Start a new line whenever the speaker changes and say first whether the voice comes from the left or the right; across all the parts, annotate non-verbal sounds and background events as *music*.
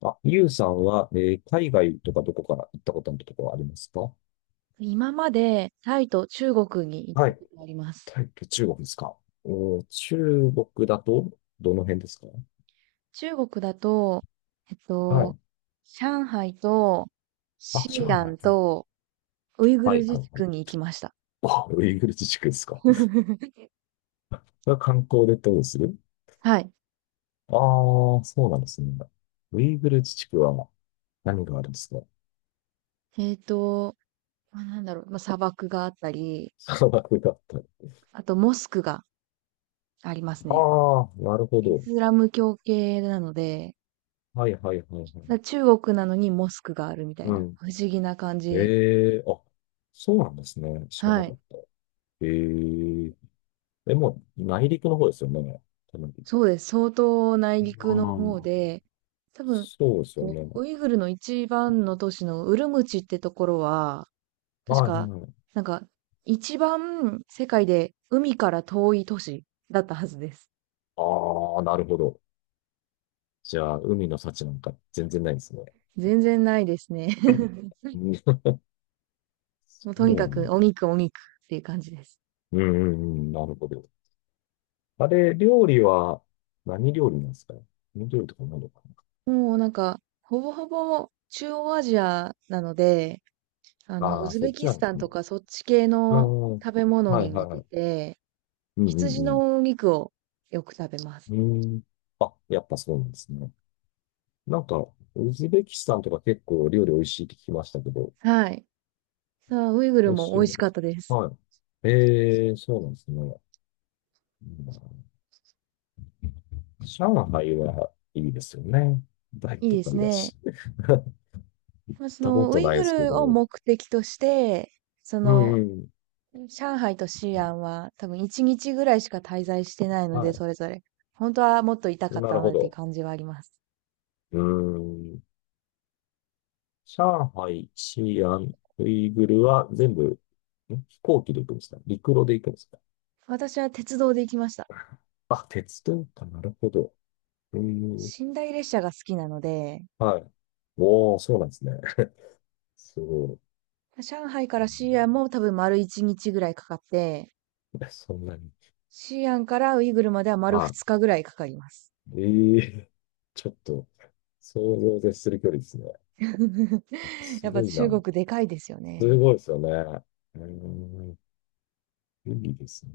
left: あ、ゆうさんは、海外とかどこから行ったことのところはありますか？
right: 今までタイと中国に行っ
left: は
right: た
left: い。
right: ことあります。
left: タイと中国ですか？おー、中国だと、どの辺ですか？
right: 中国だと、えっ
left: は
right: と、
left: い。
right: 上海と
left: あ、上
right: 西
left: 海。
right: 安
left: うん。
right: とウイグ
left: は
right: ル
left: い、はい、
right: 自治
left: はい。
right: 区に行きました。
left: あ、ウイグル自治区ですか。*laughs*
right: *laughs*
left: が観光でどうする？
right: はい。
left: ああー、そうなんですね。ウイグル自治区は何があるんですか？
right: えっと、まあ、なんだろう、まあ、砂漠があったり、
left: *laughs* 砂漠だったり。
right: あとモスクがありますね。
left: ああ、なるほ
right: イ
left: ど。
right: スラム教系なので、
left: はい、はい、はい、はい。
right: 中国なのにモスクがあるみたい
left: う
right: な、
left: ん。
right: 不思議な感じ。
left: ええ、あ、そうなんですね。知らな
right: は
left: か
right: い。
left: った。ええ、え、もう内陸の方ですよね。多分。
right: そうです。相当内陸の
left: うん。
right: 方で、多分、
left: そうですよ
right: こ
left: ね。
right: うウイグルの一番の都市のウルムチってところは、確
left: はい、はい、
right: か、
left: はい。
right: なんか、一番世界で海から遠い都市だったはずです。
left: ああ、なるほど。じゃあ、海の幸なんか全然ないですね。
right: 全然ないですね。
left: う
right: *laughs*
left: ん、そ
right: もうとに
left: う
right: か
left: な
right: く
left: ん
right: お
left: だ。
right: 肉お肉っていう感じです。
left: うん、うん、うん、なるほど。あれ、料理は何料理なんですかね？何料理とか何とか。
right: もうなんか、ほぼほぼ中央アジアなので、
left: な
right: ウ
left: ああー、
right: ズ
left: そ
right: ベ
left: っち
right: キ
left: なん
right: ス
left: で
right: タ
left: す
right: ン
left: ね。
right: とかそっち系
left: う
right: の
left: ん。
right: 食べ物
left: は
right: に
left: い、は
right: 似
left: い、は
right: て
left: い。
right: て、
left: うん、
right: 羊
left: う
right: の
left: ん、
right: お肉をよく食べます。
left: うん。うん。あ、やっぱそうなんですね。なんか、ウズベキスタンとか結構料理美味しいって聞きましたけど、
right: はい。さあ、ウイグル
left: 美味
right: も
left: しい
right: 美味
left: もの
right: し
left: で
right: かっ
left: す。
right: たです。
left: はい。ええ、そうなんですね。うん。上海はいいですよね。大
right: いい
left: 都
right: です
left: 会だ
right: ね。
left: し。*laughs* 行っ
right: まあ、そ
left: たこ
right: の、ウ
left: と
right: イ
left: ない
right: グ
left: ですけ
right: ルを
left: ど。
right: 目的として、そ
left: うん、
right: の、
left: うん。
right: 上海と西安は多分1日ぐらいしか滞在してないの
left: は
right: で、
left: い。
right: それぞれ。本当はもっといたかっ
left: な
right: た
left: る
right: な
left: ほ
right: っていう
left: ど。
right: 感じはあります。
left: うーん。上海、西安、ウイグルは全部、ん、飛行機で行くんですか、陸路で行くんですか？
right: 私は鉄道で行きました。
left: *laughs* あ、鉄道か。なるほど。うーん。
right: 寝台列車が好きなので、
left: はい。おー、そうなんですね。*laughs* そう、
right: 上海から西安も多
left: う
right: 分丸1日ぐらいかかって、
left: ん。 *laughs* そんなに。
right: 西安からウイグルまでは丸
left: は
right: 2
left: い、
right: 日ぐらいかかります。
left: ええ、 *laughs* ちょっと想像を絶する距離ですね。
right: *laughs*
left: す
right: やっ
left: ご
right: ぱ
left: い
right: 中
left: な。
right: 国でかいですよね。
left: すごいですよね。うーん、いいですね。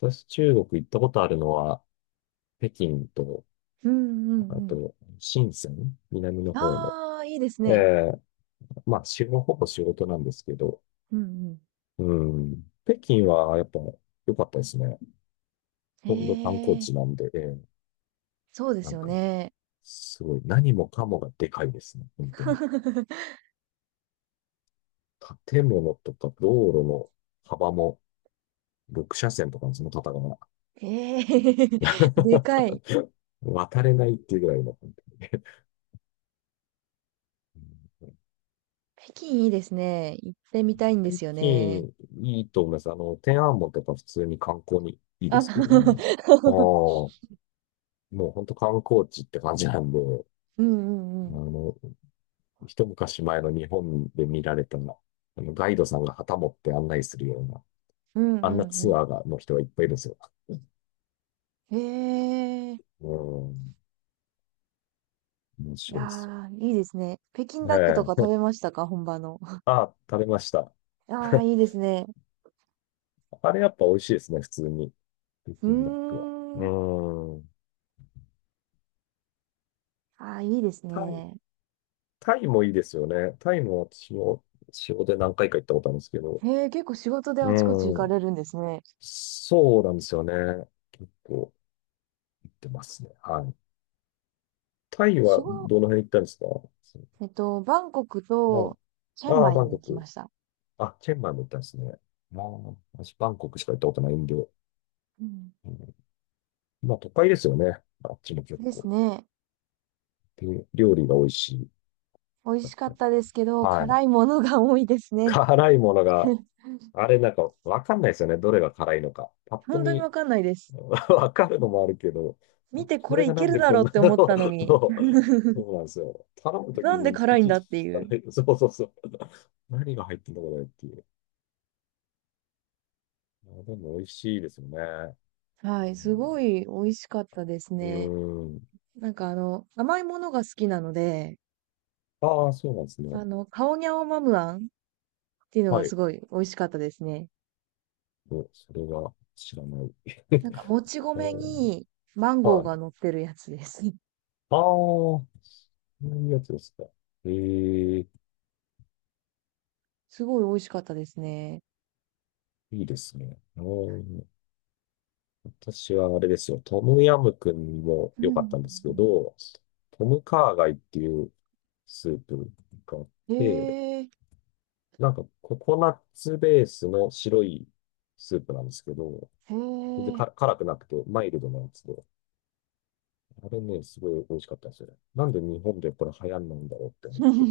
left: 私、中国行ったことあるのは、北京と、
right: うんう
left: あ
right: んうん。
left: と、深セン、南の方の。
right: ああ、いいですね。
left: ええ、まあ、仕事、ほぼ仕事なんですけど、
right: うんうん。
left: うん、北京はやっぱ良かったですね。
right: へ
left: ほとんど観光地
right: え、
left: なんで、ええ、
right: そうで
left: な
right: す
left: ん
right: よ
left: か、
right: ね。
left: すごい、何もかもがでかいですね、本当に。
right: *laughs*
left: 建物とか道路の幅も、6車線とかのその方が
right: へえ、*laughs* でかい。
left: *laughs* 渡れないっていうぐらいの。
right: 北京いいですね。行ってみたいんで
left: 北
right: すよね。
left: 京、いいと思います。あの、天安門とか普通に観光にいいで
right: あ、
left: すけどね。
right: *laughs*
left: もう、もう本当観光地って感じなんで、
right: うんうんう
left: あ
right: ん。
left: の、一昔前の日本で見られたの、あの、ガイドさんが旗持って案内するような、
right: うん
left: あ
right: う
left: んな
right: んう
left: ツ
right: ん。
left: アーが、の人がいっぱいいるんですよ。
right: へえ。
left: うん、面
right: い
left: 白
right: や
left: いですよ。
right: ー、いいですね。北京ダックと
left: え
right: か食べ
left: え、
right: ましたか本場の。*laughs*
left: あ、食べました。
right: ああ、
left: *laughs*
right: いいですね。
left: あれやっぱ美味しいですね、普通に。北
right: う
left: 京ダックは。
right: ーん。
left: うん。
right: ああ、いいです
left: タイ、
right: ね。
left: タイもいいですよね。タイも私も仕事で何回か行ったことあるんですけど。
right: へえ、結構仕事で
left: う
right: あちこち行かれ
left: ん。
right: るんですね。
left: そうなんですよね。結構行ってますね。はい。タイ
right: 仕
left: は
right: 事、
left: どの辺行ったんですか？
right: バンコクと
left: そ
right: チェ
left: う、
right: ン
left: ああ、
right: マイ
left: バン
right: に行
left: コ
right: きま
left: ク。
right: した。
left: あ、チェンマイも行ったんですね。ああ、私バンコクしか行ったことないんで。う
right: うん。
left: ん、まあ都会ですよね。あっちも結
right: です
left: 構。
right: ね。
left: で、料理が美味しい。
right: 美味しかったですけど、
left: はい。
right: 辛いものが多いですね。
left: 辛いものが、
right: *laughs*
left: あれ、わかんないですよね。どれが辛いのか。パッと
right: 本当に
left: 見。
right: わかんないです。
left: *laughs* わかるのもあるけど、
right: 見てこ
left: これ
right: れい
left: がな
right: け
left: ん
right: る
left: で
right: だ
left: こ
right: ろ
left: ん
right: うっ
left: な
right: て
left: の。
right: 思ったの
left: *laughs*
right: に、
left: そう、そうなんですよ。頼むとき
right: なんで
left: に
right: 辛
left: い
right: いん
left: ちい
right: だっ
left: ち
right: てい
left: 聞か
right: う。
left: ない。そう、そう、そう。何が入ってんだこれっていう。あ、でも美味しいですよね。
right: はい、すごい美味しかったです
left: う
right: ね。
left: ん。うーん。
right: なんか甘いものが好きなので、
left: ああ、そうなんですね。
right: カオニャオマムアンっていうの
left: は
right: が
left: い。
right: すごい美味しかったですね。
left: お、それは知らない。*laughs*
right: なんか、もち
left: う
right: 米
left: ん。
right: にマンゴー
left: は
right: が
left: い。
right: 乗ってるやつです。*laughs*
left: ああ、そういうやつですか。ええ、
right: すごい美味しかったですね。
left: いいですね。うん。私はあれですよ、トムヤムクンも
right: うん
left: 良
right: う
left: かったんですけ
right: ん
left: ど、トムカーガイっていうスープがあっ
right: うん。
left: て、
right: へえ、
left: ココナッツベースの白いスープなんですけど、
right: へ
left: 全然
right: え。
left: か辛くなくてマイルドなやつで、あれね、すごい美味しかったんですよね。なんで日本でこれ流行んないんだろうって思
right: *laughs*
left: っ
right: う
left: て、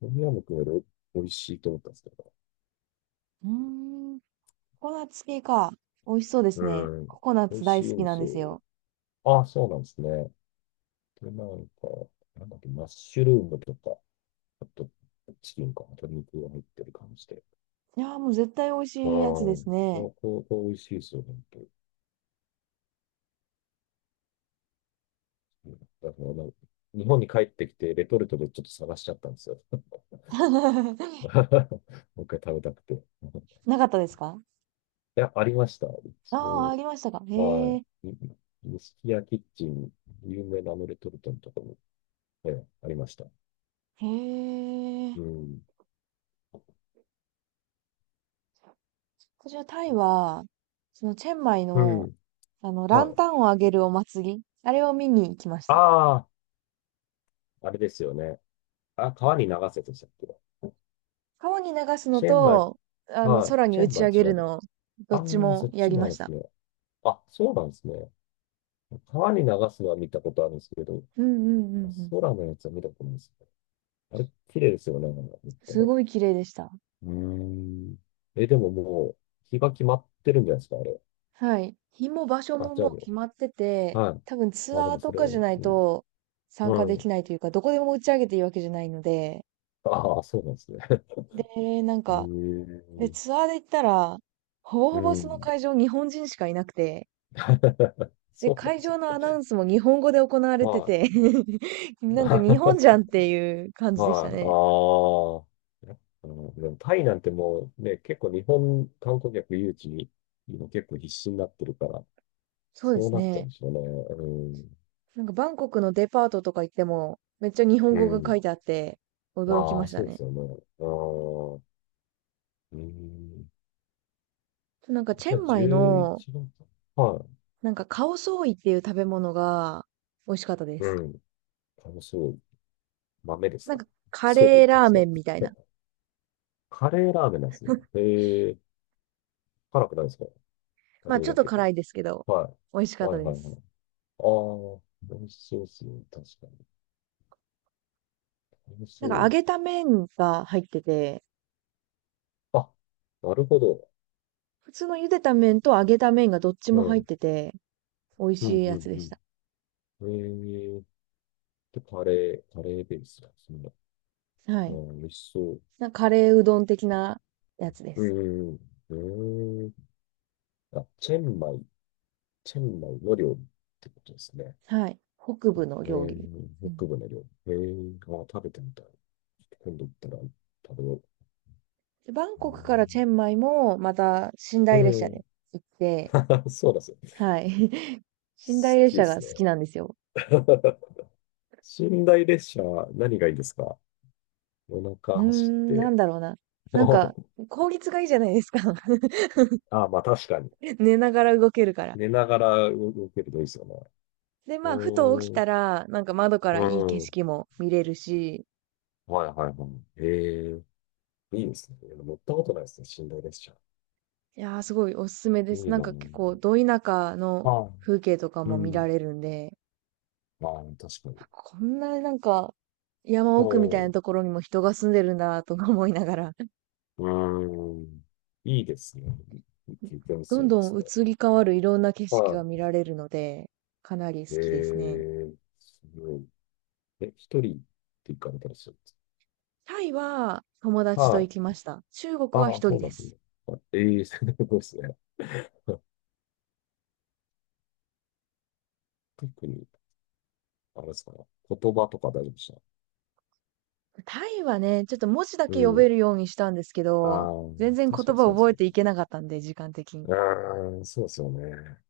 left: トムヤムクンより美味しいと思ったんですけど、
right: ーん。ココナッツ系か。美味しそうです
left: う
right: ね。
left: ん、
right: ココナッ
left: 美味
right: ツ大
left: しい
right: 好
left: ん
right: き
left: で
right: なん
left: す
right: で
left: よ。
right: すよ。
left: あ、そうなんですね。で、なんだっけ、マッシュルームとか、あと、チキンか鶏肉が入ってる感じで。
right: いやー、もう絶対美味
left: ああ、
right: しいやつで
left: こ
right: すね。
left: こ、こう美味しいですよ、本当に。だからな、日本に帰ってきて、レトルトでちょっと探しちゃったんですよ。
right: *laughs*
left: *laughs* もう一回食べたくて。*laughs* い
right: なかったですか？
left: や、ありました。一
right: あ
left: 応、
right: りましたか。
left: ま
right: へ
left: あ、
right: え、
left: 錦屋キッチン、有名なあのレトルトのところも、ええ、ありました。
right: へえ。
left: うん。
right: こちらタイは、そのチェンマイ
left: う
right: の、
left: ん。
right: ラ
left: は
right: ンタ
left: い。
right: ンをあげるお祭り、あれを見に行きました。
left: ああ、あれですよね。あ、川に流せでしたっけ？
right: 川に流すの
left: チェンバイ、
right: と、
left: はい。
right: 空に
left: チェ
right: 打
left: ンバ
right: ち
left: イ
right: 上げ
left: 違
right: る
left: うと。
right: の、どっち
left: ああ、そ
right: も
left: っ
right: や
left: ち
right: り
left: も
right: ま
left: ある
right: し
left: んです
right: た。
left: ね。あ、そうなんですね。川に流すのは見たことあるんですけど、
right: うんうんう
left: あ、
right: んうん。
left: 空のやつは見たことないですね。あれ、綺麗ですよね、なんか見た目。
right: す
left: う
right: ごい綺麗でした。
left: ーん。え、でももう、日が決まってるんじゃないですか、あれ。
right: はい。日も場所
left: あ、
right: も
left: じゃ
right: も
left: あ
right: う決
left: も
right: まって
left: う。
right: て、
left: はい。
right: 多分ツ
left: あ、で
right: アー
left: もそ
right: と
left: れ、
right: かじゃ
left: う
right: ない
left: ん。
right: と参加で
left: う
right: き
left: ん。
right: ないというか、どこでも打ち上げていいわけじゃないので、
left: ああ、そうなんですね。*laughs*
right: で、なん
left: う
right: か、
left: ー
right: で、
left: ん。
right: ツアーで行ったら、ほぼ
left: う
right: ほぼその
left: ん。
right: 会場日本人しかいなくて、
left: *laughs*
right: で、
left: そうなん
right: 会
left: です。
right: 場のアナウンスも日本語で行われて
left: は
right: て
left: い。
right: *laughs* なんか日本じ
left: *laughs*
right: ゃんっていう感じでしたね。
left: はい。ああ。やっぱでもタイなんてもうね、結構日本観光客誘致に今結構必死になってるから、
right: そうで
left: そう
right: す
left: なっちゃうん
right: ね。
left: でしょうね。
right: なんかバンコクのデパートとか行っても、めっちゃ日本
left: う
right: 語が
left: ん。
right: 書
left: う
right: いてあって、
left: ん。
right: 驚き
left: あ
right: ま
left: あ、
right: した
left: そうで
right: ね。
left: すよね。ああ。うん。
right: なんかチ
left: じ
right: ェ
left: ゃあ
right: ンマイ
left: 11
right: の、
left: 月。は
right: なんかカオソーイっていう食べ物が美味しかったで
left: い。う
right: す。
left: ん。楽しみ。豆です
right: なん
left: か？
right: かカ
left: そ
right: レ
left: う
right: ー
left: で
right: ラー
left: すね。
right: メンみたいな。
left: *laughs* カレーラーメンなんですね。ええ、辛くないですか？カ
right: まあ
left: レー
right: ちょ
left: だ
right: っと
left: けど。
right: 辛いですけど、
left: は
right: 美味し
left: い。
right: かっ
left: は
right: た
left: い、は
right: で
left: い、はい。
right: す。
left: ああ、美味しそうですね。確かに。楽し
right: なんか揚
left: い。
right: げた麺が入ってて、
left: あ、なるほど。
right: 普通の茹でた麺と揚げた麺がどっち
left: う
right: も入っ
left: ん。
right: てて、美味
left: うん、
right: しい
left: う
right: やつでし
left: ん、
right: た。
left: うん。えー、で、カレー、カレーベースだ。そんな。
right: は
left: う
right: い。
left: ん、美味しそう。
right: なんかカレーうどん的なやつで
left: う
right: す。
left: ん、うん、うん。えー、あ、チェンマイ、チェンマイの料理ってことですね。
right: はい。北部の
left: え
right: 料理。う
left: ー、
right: ん。
left: 北部の料理。えー、あ、食べてみたい。今度行ったら食べよ
right: でバンコクからチェンマイも、また、寝
left: う。う
right: 台列車
left: ん。う
right: で
left: ん。
right: 行って、
left: *laughs* そうなんですよ。
right: はい。*laughs* 寝台
left: 好
right: 列
left: きで
right: 車が
left: す
right: 好
left: ね。
right: きなんですよ。
left: *laughs* 寝台列車、何がいいですか？お
right: うー
left: 腹走っ
right: ん、なん
left: て。
right: だろうな。なんか、効率がいいじゃないですか。*laughs*
left: *laughs* あ、まあ確かに。
right: 寝ながら動けるから。
left: 寝ながら動けるといいですよね。
right: で、まあ、ふと起き
left: おーん、
right: たら、なんか窓か
left: う
right: らいい景
left: ん。
right: 色も見れるし、
left: はい、はい、はい。ええ、いいですね。乗ったことないですね。寝台列車。
right: いやー、すごいおすすめで
left: い
right: す。
left: い
right: なん
left: な
right: か結構、
left: ぁ。
right: ど田舎の
left: は
right: 風景とか
left: い。う
right: も見ら
left: ん。
right: れるんで、
left: まあ、確かに。
right: こんななんか、山
left: は
right: 奥みたいな
left: い。
right: ところにも人が住んでるんだとか思いながら
left: うーん。いいですね。経験です
right: どん
left: よね、
right: ど
left: そ
right: ん
left: れ
right: 移り変わるいろんな景
left: は。
right: 色が
left: は
right: 見られるので、かなり好
left: い。え
right: きですね。
left: え、すごい。え、一人って行かれたりするんです
right: タイは友
left: か？
right: 達と
left: は
right: 行き
left: い。
right: ました。中国は
left: ああ、
right: 一
left: そ
right: 人
left: うな
right: で
left: んですね。
right: す。
left: はい、ええ、*laughs* すごいですね。特に、あれですかね。言葉とか大丈夫でした？
right: タイはね、ちょっと文字だ
left: う
right: け読め
left: ん、
right: るようにしたんですけ
left: あ
right: ど、
left: あ、
right: 全然
left: 確か
right: 言
left: に
right: 葉
left: そ
right: を
left: うです
right: 覚え
left: よ
right: てい
left: ね。
right: けなかったんで、時間的に。
left: うーん、そうですよね。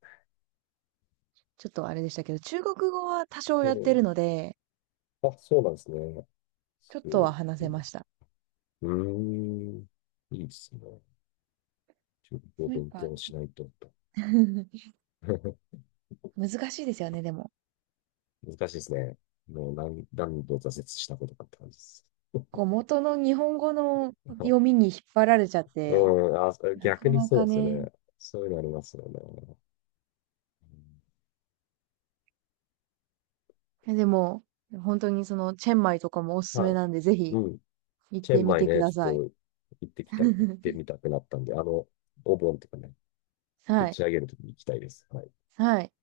right: ちょっとあれでしたけど、中国語は多少
left: う
right: やってる
left: ん、
right: ので、
left: あ、そうなんですね。
right: ちょっ
left: そ
right: とは
left: う、
right: 話せました。
left: うーん、いいですね。中国
right: や
left: 語
right: っ
left: を勉
right: ぱ
left: 強しないとと。
right: *laughs*
left: *laughs*
right: 難しいですよね、でも。
left: 難しいですね。もう何、何度挫折したことかって感じです。
right: こう元の日本語の読み
left: *laughs*
right: に引っ張られちゃっ
left: う
right: て、
left: ん、あ、
right: な
left: 逆
right: か
left: に
right: な
left: そう
right: か
left: ですよ
right: ね、
left: ね。そういうのありますよね。
right: でも、本当にその、チェンマイとかもおす
left: う
right: す
left: ん、
right: め
left: はい。
right: なんで、ぜひ
left: うん。
right: 行っ
left: チェ
right: て
left: ン
right: み
left: マイ
right: てく
left: ね、ち
right: ださい。
left: ょっと行ってきた、行って
right: *laughs*
left: みたくなったんで、あの、お盆とかね、打
right: はい。
left: ち上げるときに行きたいです。はい
right: はい。